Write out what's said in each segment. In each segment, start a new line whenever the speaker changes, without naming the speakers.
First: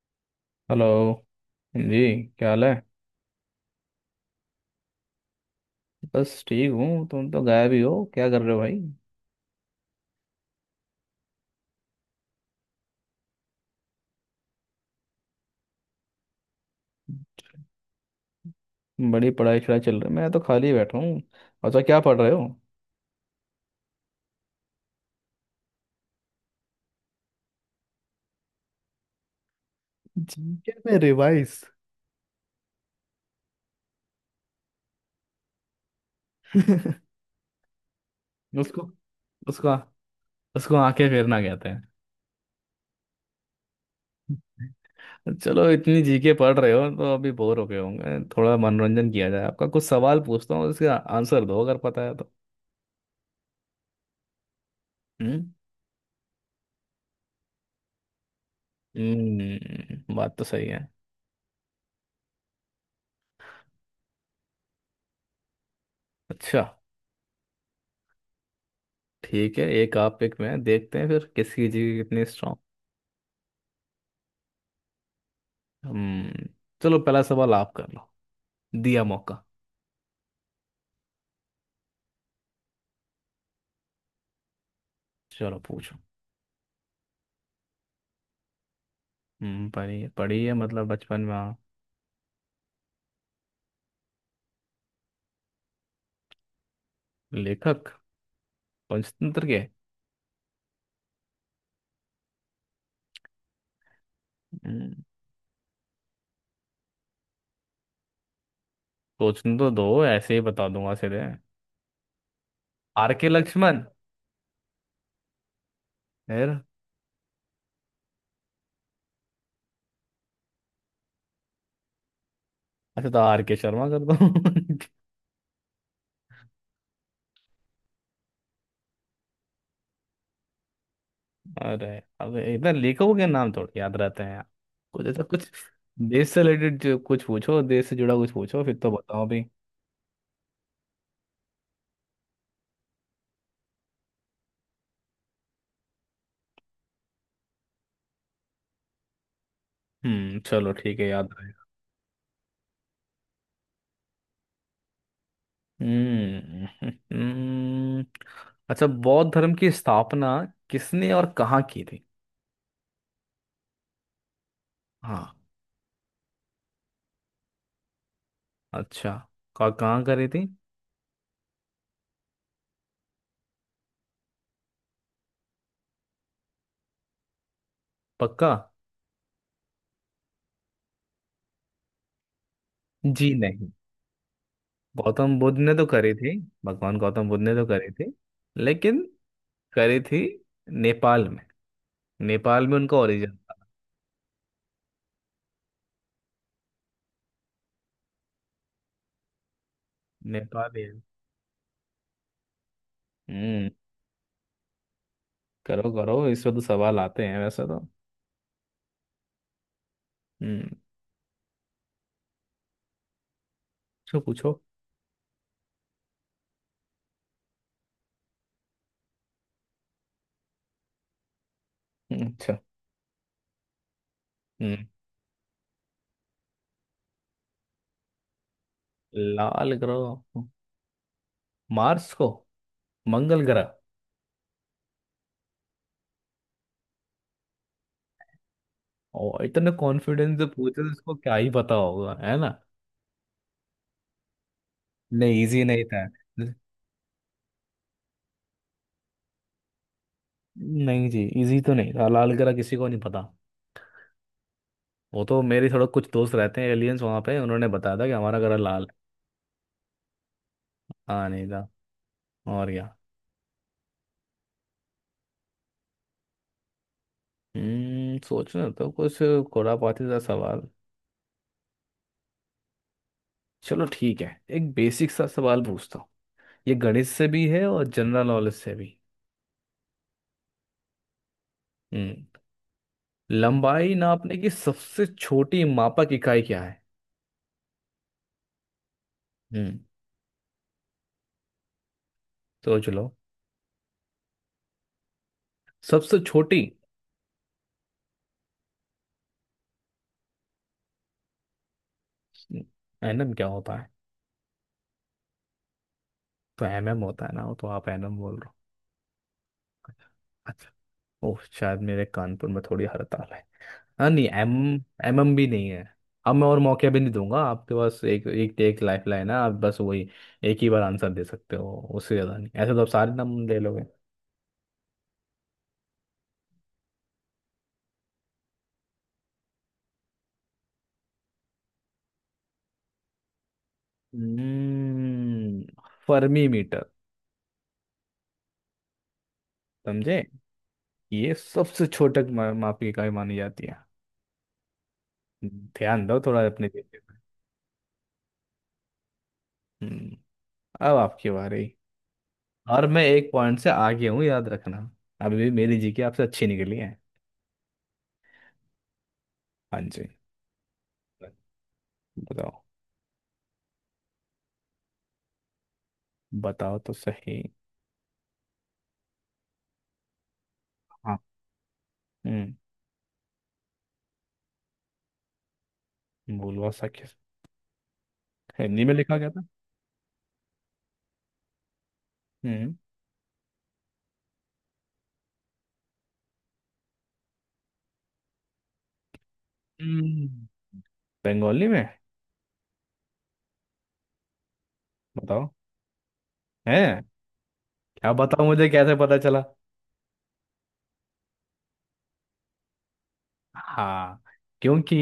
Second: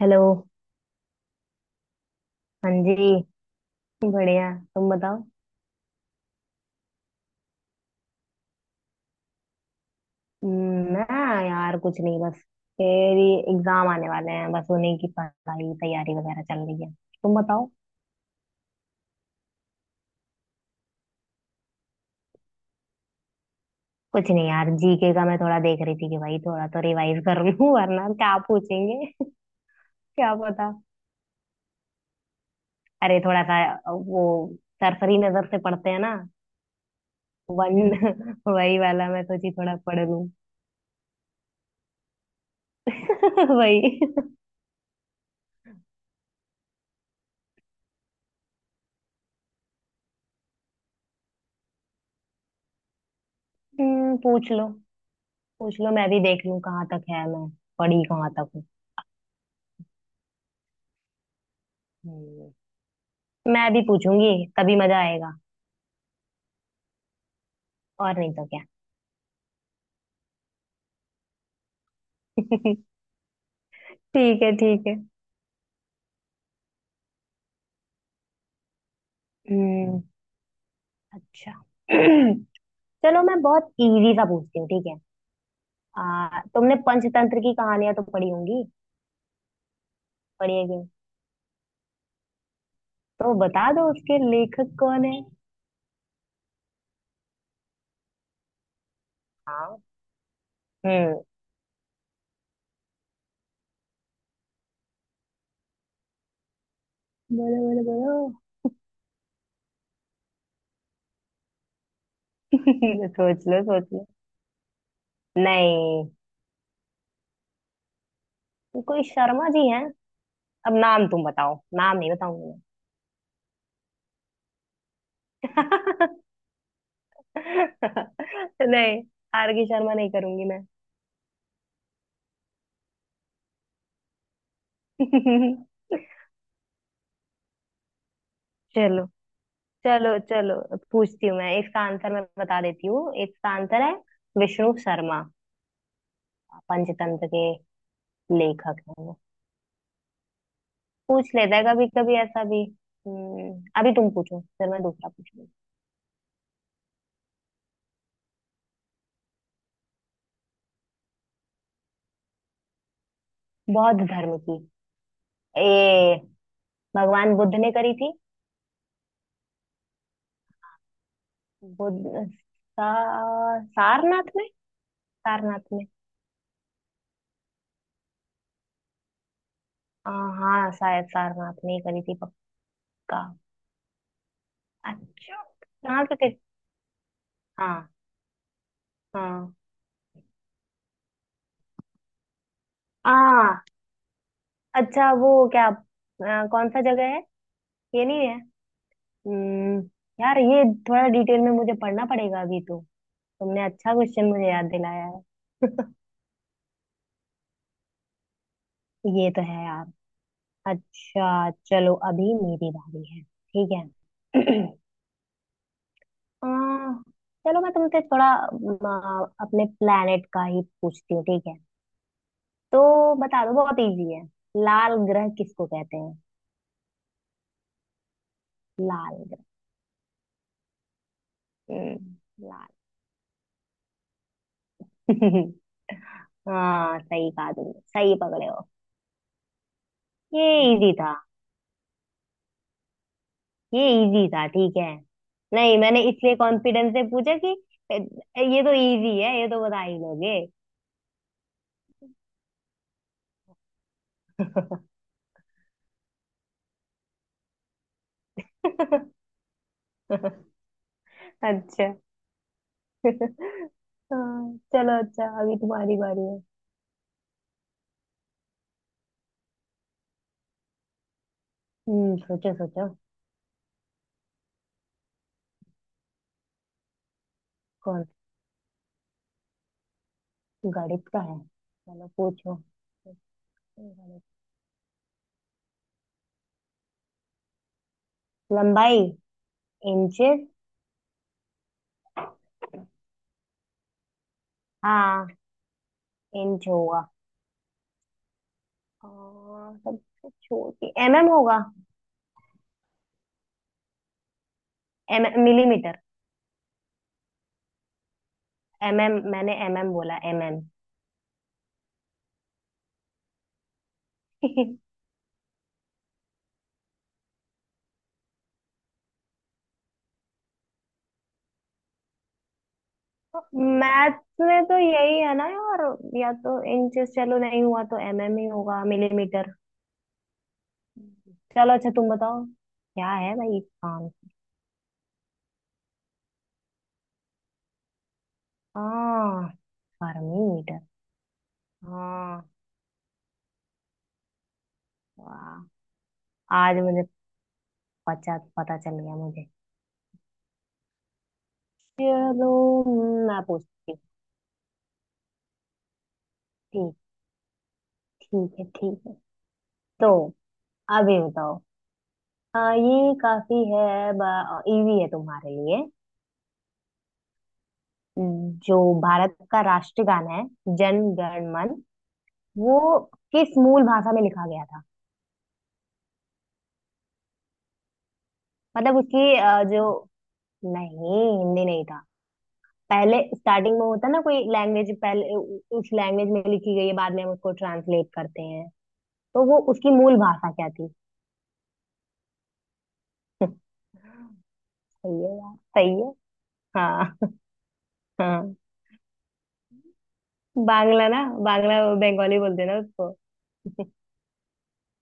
Hello.
Hello जी। क्या हाल
हाँ
है।
जी। बढ़िया। तुम बताओ।
बस ठीक हूँ। तुम तो गायब ही हो, क्या कर रहे हो भाई।
ना यार, कुछ नहीं बस। तेरी। एग्जाम आने वाले हैं, बस उन्हीं की पढ़ाई तैयारी वगैरह चल रही है। तुम बताओ।
बड़ी पढ़ाई शढ़ाई चल रही है। मैं तो खाली बैठा हूँ। अच्छा, क्या पढ़ रहे हो।
कुछ नहीं यार, जीके का मैं थोड़ा देख रही थी कि भाई थोड़ा तो रिवाइज कर लूं। वरना क्या पूछेंगे। क्या पता।
जीके में रिवाइज।
अरे थोड़ा सा वो सरसरी नजर से पढ़ते हैं ना। वन वही
उसको
वाला, मैं सोची
उसको
थोड़ा पढ़ लूं।
उसको आंखें फेरना कहते हैं।
वही।
चलो, इतनी जीके पढ़ रहे हो तो अभी बोर हो गए होंगे। थोड़ा मनोरंजन किया जाए आपका। कुछ सवाल पूछता हूँ, उसका आंसर दो अगर पता है तो।
पूछ लो।
हम्म।
पूछ लो, मैं भी देख लूं कहाँ तक है, मैं पढ़ी कहाँ तक हूँ।
बात तो सही है।
हम्म, मैं भी पूछूंगी, तभी मजा आएगा।
अच्छा,
और नहीं तो क्या।
ठीक है। एक आप एक मैं, देखते हैं फिर किसकी जीके कितनी।
ठीक है, ठीक है।
हम्म चलो, पहला सवाल आप कर लो। दिया मौका।
हम्म। अच्छा। चलो, मैं बहुत इजी सा पूछती हूँ, ठीक है।
चलो, पूछो।
तुमने पंचतंत्र की कहानियां तो पढ़ी होंगी।
पढ़ी पढ़ी है,
पढ़ी है कि
मतलब
नहीं?
बचपन में हाँ।
तो बता दो उसके लेखक कौन है।
लेखक, पंचतंत्र के।
हाँ। हम्म।
हम्म,
बोलो, बोलो, बोलो।
सोचने तो दो, ऐसे ही बता दूंगा सीधे। आर के
सोच लो,
लक्ष्मण।
सोच लो। नहीं।
फिर?
कोई शर्मा जी हैं। अब नाम तुम बताओ, नाम नहीं बताऊंगी
अच्छा, तो आर के शर्मा कर दो।
मैं। नहीं, आर के शर्मा नहीं करूंगी मैं।
अरे अब इतना लेखकों के नाम थोड़ी याद रहते हैं यार। कुछ ऐसा कुछ, देश से रिलेटेड कुछ पूछो, देश से जुड़ा कुछ पूछो, फिर तो
चलो,
बताओ भी।
चलो, चलो। पूछती हूँ, मैं इसका आंसर, मैं बता देती हूँ। इसका आंसर है विष्णु शर्मा। पंचतंत्र के लेखक है वो।
चलो ठीक है, याद
पूछ लेता है
रहेगा।
कभी कभी ऐसा भी। अभी तुम पूछो, फिर मैं दूसरा पूछूंगी।
हम्म। अच्छा, बौद्ध धर्म की स्थापना किसने और कहाँ की थी।
बौद्ध धर्म की।
हाँ।
ए, भगवान बुद्ध ने करी थी।
अच्छा, कहाँ कहाँ करी थी।
बुद्ध। सारनाथ में। सारनाथ में।
पक्का?
आ, हाँ, शायद सारनाथ में ही करी थी। पक्का।
जी नहीं। गौतम
अच्छा,
बुद्ध ने तो
कहाँ
करी
पे
थी।
करी।
भगवान गौतम बुद्ध ने तो
हाँ,
करी थी, लेकिन
हाँ।
करी थी नेपाल में। नेपाल में उनका
आ
ओरिजिन था।
अच्छा, वो क्या, कौन सा जगह है। ये नहीं है। हम्म। यार ये,
नेपाली।
थोड़ा डिटेल में मुझे पढ़ना पड़ेगा अभी तो। तुमने
हम्म।
अच्छा क्वेश्चन मुझे याद दिलाया है।
करो करो, इस पे तो सवाल आते हैं वैसे तो।
ये तो है यार।
हम्म।
अच्छा चलो, अभी मेरी बारी है, ठीक
पूछो पूछो।
है। आ, चलो मैं तुमसे थोड़ा अपने प्लेनेट का ही पूछती हूँ, ठीक है।
अच्छा।
तो बता दो, बहुत इजी है।
हम्म
लाल ग्रह किसको कहते हैं। लाल ग्रह।
लाल ग्रह। मार्स को।
लाल।
मंगल ग्रह।
हाँ, सही कहा तुमने, सही पकड़े हो।
और इतना कॉन्फिडेंस से
ये
पूछे तो
इजी
उसको
था,
क्या ही पता होगा, है ना।
ये इजी था, ठीक है।
नहीं, इजी
नहीं,
नहीं
मैंने
था।
इसलिए कॉन्फिडेंस से पूछा कि "ए, ये तो इजी है, ये तो बता ही लोगे।
नहीं जी, इजी तो नहीं था, लाल ग्रह किसी को नहीं पता। वो तो मेरे थोड़ा कुछ दोस्त रहते हैं एलियंस, वहां पे उन्होंने बताया था कि हमारा ग्रह लाल है। हाँ, नहीं था।
अच्छा।
और क्या।
हाँ, चलो अच्छा, अभी तुम्हारी बारी है।
सोचना तो कुछ, खुरापाती सा सवाल।
हम्म, सोचो, सोचो।
चलो ठीक है, एक बेसिक सा सवाल पूछता हूँ। ये गणित से भी है और
कौन।
जनरल नॉलेज से भी।
गणित का है, चलो
हम्म
पूछो।
लंबाई
गणित।
नापने की सबसे छोटी मापक इकाई क्या है।
लंबाई।
हम्म
इंचेस।
सोच लो।
हाँ।
सबसे छोटी।
इंच होगा। और सबसे छोटी एमएम होगा।
एनम क्या होता है।
M millimetre.
तो एम एम होता है ना, वो तो आप एनम बोल रहे हो।
एमएम, मैंने एमएम बोला, एमएम।
अच्छा। ओह, शायद मेरे कानपुर में थोड़ी हड़ताल है। हाँ नहीं, एम एम एम भी नहीं है। अब मैं और मौके भी नहीं दूंगा, आपके पास एक एक एक लाइफ लाइन है। आप बस वही एक ही बार आंसर दे सकते हो, उससे ज़्यादा नहीं। ऐसे तो आप सारे नाम ले लोगे।
मैथ्स में तो यही है ना यार। या तो इंचेस, चलो नहीं हुआ तो एमएम ही होगा, मिलीमीटर। चलो अच्छा, तुम बताओ क्या है भाई काम।
हम्म फर्मी मीटर।
हाँ।
समझे।
Fermi metre.
ये सबसे छोटक
हाँ,
माप की इकाई मानी जाती है।
वाह।
ध्यान दो थोड़ा अपने
आज
देश
मुझे
में।
पता, पता चल गया मुझे।
हम्म अब आपकी बारी।
चलो
और मैं एक
मैं
पॉइंट से
पूछती हूँ।
आगे हूँ, याद रखना। अभी भी मेरी जीके आपसे अच्छी निकली है।
ठीक, ठीक है, ठीक है।
हाँ जी।
तो अभी बताओ।
बताओ।
हाँ ये काफी है। इजी है तुम्हारे लिए।
बताओ तो सही।
जो भारत का राष्ट्रगान है, जन
हाँ।
गण मन,
हम्म
वो किस मूल भाषा में लिखा गया था।
भूलवा सा, किस हिंदी में
मतलब
लिखा गया
उसकी
था।
जो, नहीं हिंदी नहीं था।
हम्म।
पहले स्टार्टिंग में होता ना कोई लैंग्वेज, पहले उस लैंग्वेज में लिखी गई है, बाद में हम उसको ट्रांसलेट करते हैं। तो वो उसकी मूल
हम्म,
भाषा क्या थी।
बंगाली में।
सही है
बताओ।
यार, सही है।
है।
हाँ।
क्या बताओ,
हाँ,
मुझे कैसे पता चला।
बांग्ला ना। बांग्ला। बंगाली बोलते हैं ना उसको।
हाँ। क्योंकि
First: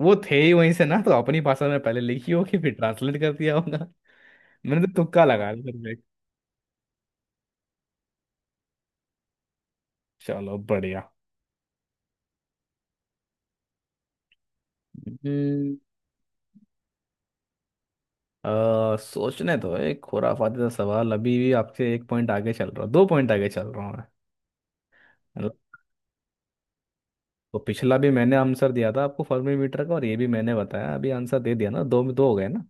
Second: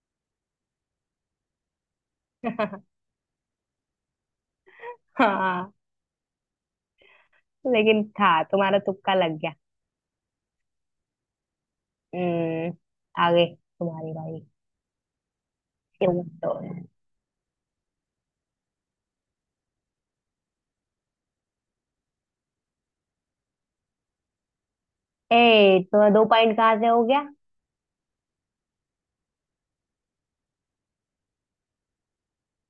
वो थे ही वहीं से ना, तो अपनी भाषा में पहले लिखी होगी, फिर ट्रांसलेट कर दिया होगा। मैंने तो तुक्का लगा
हाँ,
लिया।
लेकिन था, तुम्हारा तुक्का लग गया।
चलो, बढ़िया।
हम्म। आगे तुम्हारी बारी।
हम्म
क्यों तो।
सोचने तो एक खुराफाती सा सवाल। अभी भी आपसे एक पॉइंट आगे चल रहा हूँ, दो पॉइंट आगे चल रहा हूँ मैं। मतलब,
ए, तो दो पॉइंट कहाँ से हो गया।
तो पिछला भी मैंने आंसर दिया था आपको, फर्मी मीटर का। और ये भी मैंने बताया अभी, आंसर दे दिया ना, दो में दो हो गए ना।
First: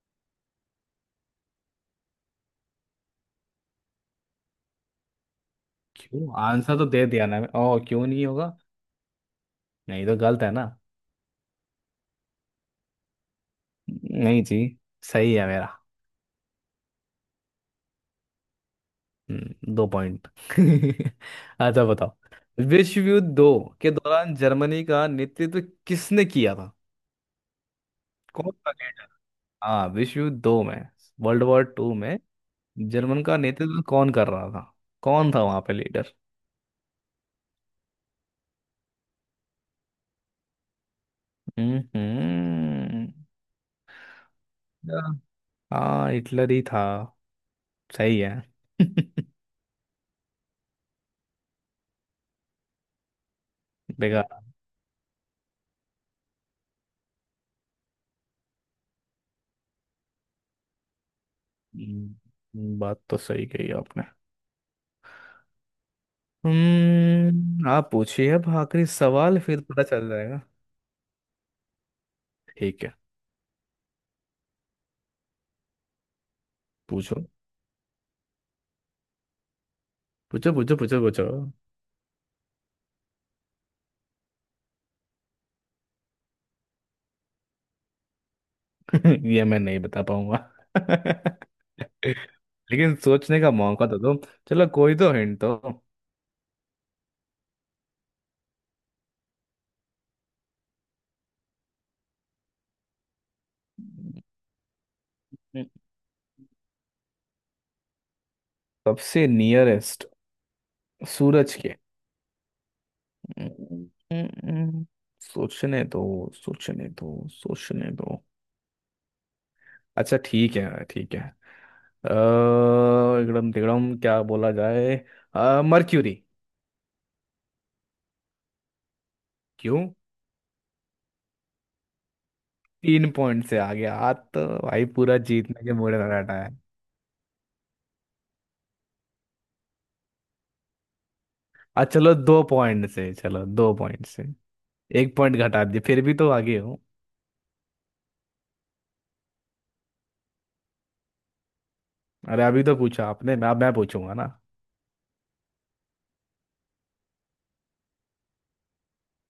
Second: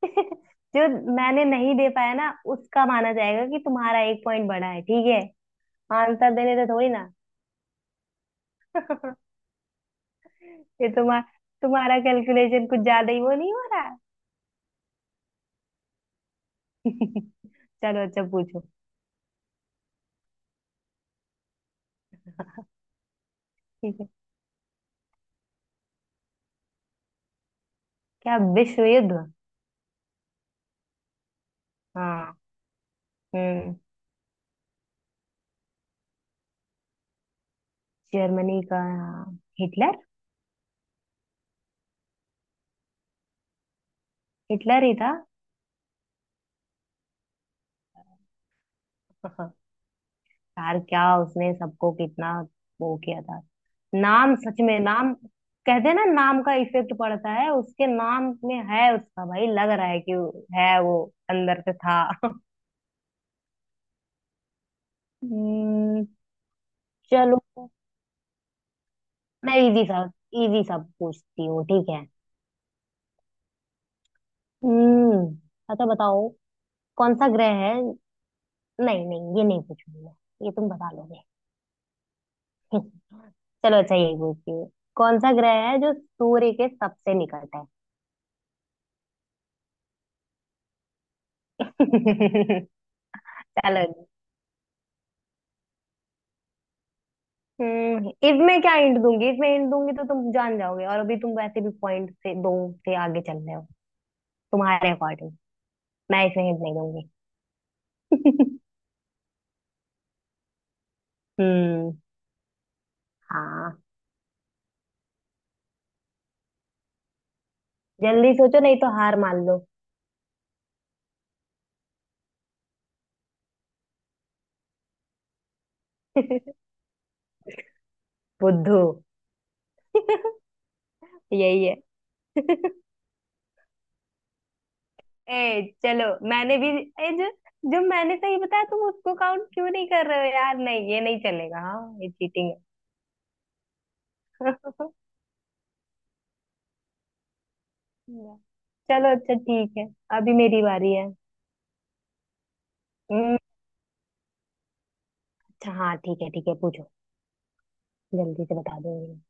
जो मैंने नहीं दे पाया ना, उसका माना जाएगा कि तुम्हारा एक पॉइंट बढ़ा है, ठीक है।
क्यों,
आंसर देने तो
आंसर तो
थोड़ी
दे
ना।
दिया ना मैं, ओ क्यों नहीं होगा। नहीं तो गलत है ना।
ये तुम्हारा तुम्हारा कैलकुलेशन कुछ ज्यादा ही वो नहीं हो रहा है।
नहीं जी, सही है मेरा।
चलो अच्छा, पूछो।
दो पॉइंट अच्छा, बताओ। विश्व युद्ध दो के
ठीक है।
दौरान जर्मनी का नेतृत्व किसने किया था।
क्या
कौन सा
विश्व
leader?
युद्ध।
हाँ, विश्व युद्ध दो में। वर्ल्ड वॉर टू में।
हाँ।
जर्मन का
हम्म।
नेतृत्व कौन कर रहा था। कौन था वहां पे लीडर।
जर्मनी का। हाँ, हिटलर।
हम्म।
हिटलर ही
या-
था।
हाँ, हिटलर ही था। सही है।
यार, क्या उसने सबको कितना वो किया था।
बेकार।
नाम, सच में नाम। कहते हैं ना, नाम का इफेक्ट पड़ता है, उसके नाम में है उसका। भाई लग रहा है कि है वो अंदर से था।
बात तो सही कही आपने।
हम्म, चलो
आप पूछिए अब, आखिरी सवाल
मैं
फिर पता
इजी सा,
चल जाएगा।
इजी सा पूछती हूँ, ठीक है।
ठीक है।
हम्म, अच्छा बताओ। कौन
पूछो
सा ग्रह है। नहीं, नहीं, ये नहीं पूछूंगी मैं। ये
पूछो
तुम
पूछो
बता
पूछो
लोगे।
पूछो।
चलो अच्छा, यही पूछती हूँ। कौन सा ग्रह है जो सूर्य के सबसे निकट है।
ये मैं नहीं बता पाऊंगा। लेकिन सोचने का मौका तो
चलो।
दो। चलो, कोई तो हिंट तो।
हम्म, इफ मैं क्या हिंट दूंगी, इफ मैं हिंट दूंगी तो तुम जान जाओगे, और अभी तुम वैसे भी पॉइंट से दो से आगे चल रहे हो तुम्हारे अकॉर्डिंग। मैं इसमें हिंट नहीं दूंगी।
सबसे नियरेस्ट सूरज के।
हम्म हाँ,
हम्म, सोचने दो, सोचने दो, सोचने दो।
जल्दी सोचो, नहीं तो हार मान लो।
अच्छा ठीक है, ठीक है। अ, एकदम तिगड़म, क्या बोला जाए। मर्क्यूरी।
बुद्धू।
क्यों।
यही है।
तीन पॉइंट से आगे आज, तो भाई पूरा
ए,
जीतने के मूड
चलो
में बैठा है।
मैंने भी। ए, जो जो मैंने सही बताया तुम उसको काउंट क्यों नहीं कर रहे हो यार, नहीं ये नहीं चलेगा, हाँ
आ
ये
चलो, दो
चीटिंग है।
पॉइंट से, चलो दो पॉइंट से। एक पॉइंट घटा दिए, फिर भी तो आगे हो।
चलो अच्छा, ठीक है, अभी मेरी बारी है।
अरे अभी तो पूछा आपने,
हम्म,
मैं पूछूंगा ना।
अच्छा, हाँ ठीक है, ठीक है, पूछो। जल्दी से बता दूंगी।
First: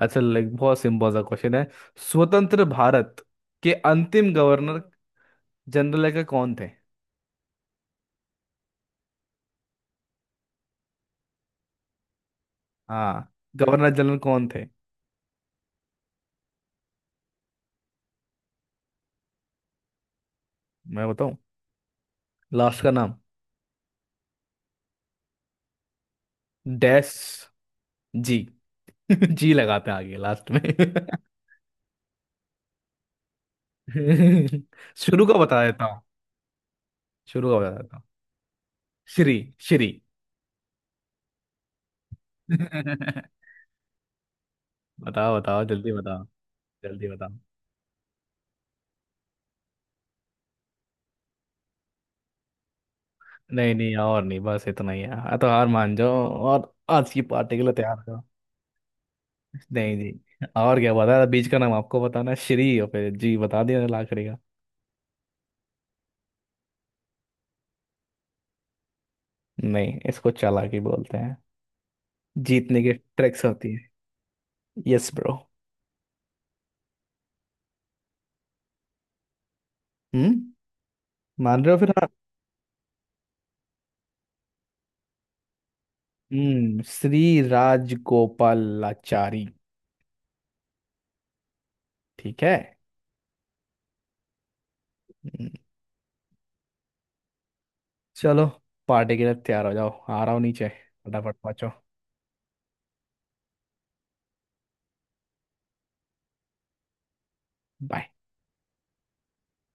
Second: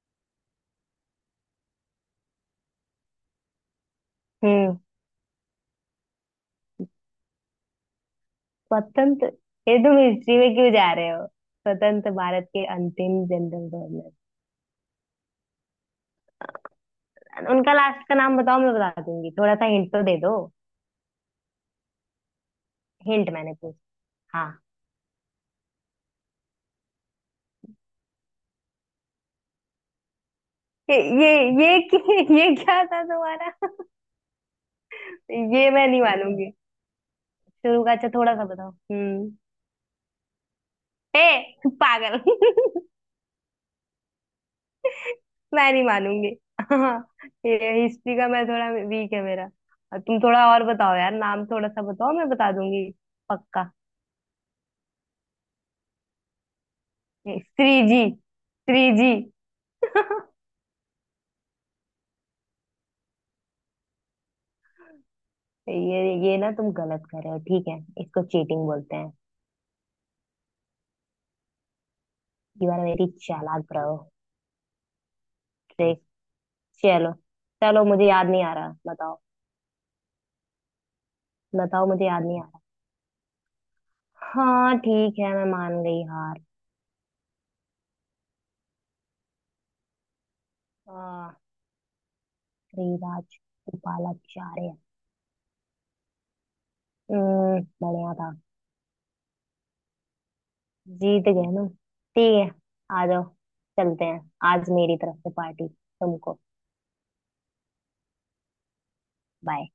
अच्छा, लाइक बहुत सिंपल सा क्वेश्चन है। स्वतंत्र भारत के अंतिम
हम्म।
गवर्नर जनरल का कौन थे।
स्वतंत्र। ये तुम हिस्ट्री में क्यों जा रहे हो, स्वतंत्र भारत के अंतिम
हाँ,
जनरल
गवर्नर
गवर्नर।
जनरल कौन थे।
उनका लास्ट का नाम बताओ, मैं बता दूंगी, थोड़ा सा हिंट तो दे दो।
मैं बताऊं। लास्ट का नाम।
हिंट मैंने पूछ। हाँ।
डैश। जी। जी लगाते हैं आगे लास्ट में।
ये ये ये ये क्या था तुम्हारा।
शुरू का बता
ये
देता
मैं
हूँ।
नहीं मानूंगी।
शुरू का बता
शुरू का
देता हूँ।
अच्छा, थोड़ा सा बताओ, हम्म।
श्री। श्री।
ए, पागल।
बताओ। बताओ,
मैं नहीं
जल्दी बताओ।
मानूंगी।
जल्दी
हाँ।
बताओ।
ये हिस्ट्री का मैं थोड़ा वीक है मेरा। तुम थोड़ा और बताओ यार, नाम थोड़ा सा बताओ, मैं बता दूंगी। पक्का।
नहीं नहीं और नहीं, बस इतना ही है। हाँ, तो हार मान जाओ और आज की पार्टी के लिए
थ्री जी,
तैयार करो।
Three G.
नहीं जी, और क्या बता था, बीज का नाम आपको बताना है, श्री और फिर जी बता दिया लाकड़ी का।
ये ये ना तुम गलत कर रहे हो, ठीक है। इसको चीटिंग बोलते हैं।
नहीं, इसको चालाकी बोलते हैं।
यू आर
जीतने की
वेरी
ट्रिक्स
चालाक
होती।
ब्रो।
Yes bro.
ठीक। चलो। चलो मुझे याद नहीं आ रहा, बताओ।
हम्म मान रहे हो
बताओ,
फिर,
मुझे
हाँ।
याद नहीं आ रहा। हाँ ठीक है, मैं मान गई हार।
श्री राजगोपालाचारी।
आ,
ठीक है।
श्रीराज गोपालाचार्य।
हम्म,
हम्म, बढ़िया था।
चलो, पार्टी के लिए तैयार हो जाओ, आ रहा हूँ नीचे,
जीत
फटाफट
गए ना।
पहुंचो।
ठीक है। आ जाओ। चलते हैं। आज मेरी तरफ से पार्टी तुमको।
बाय।
बाय।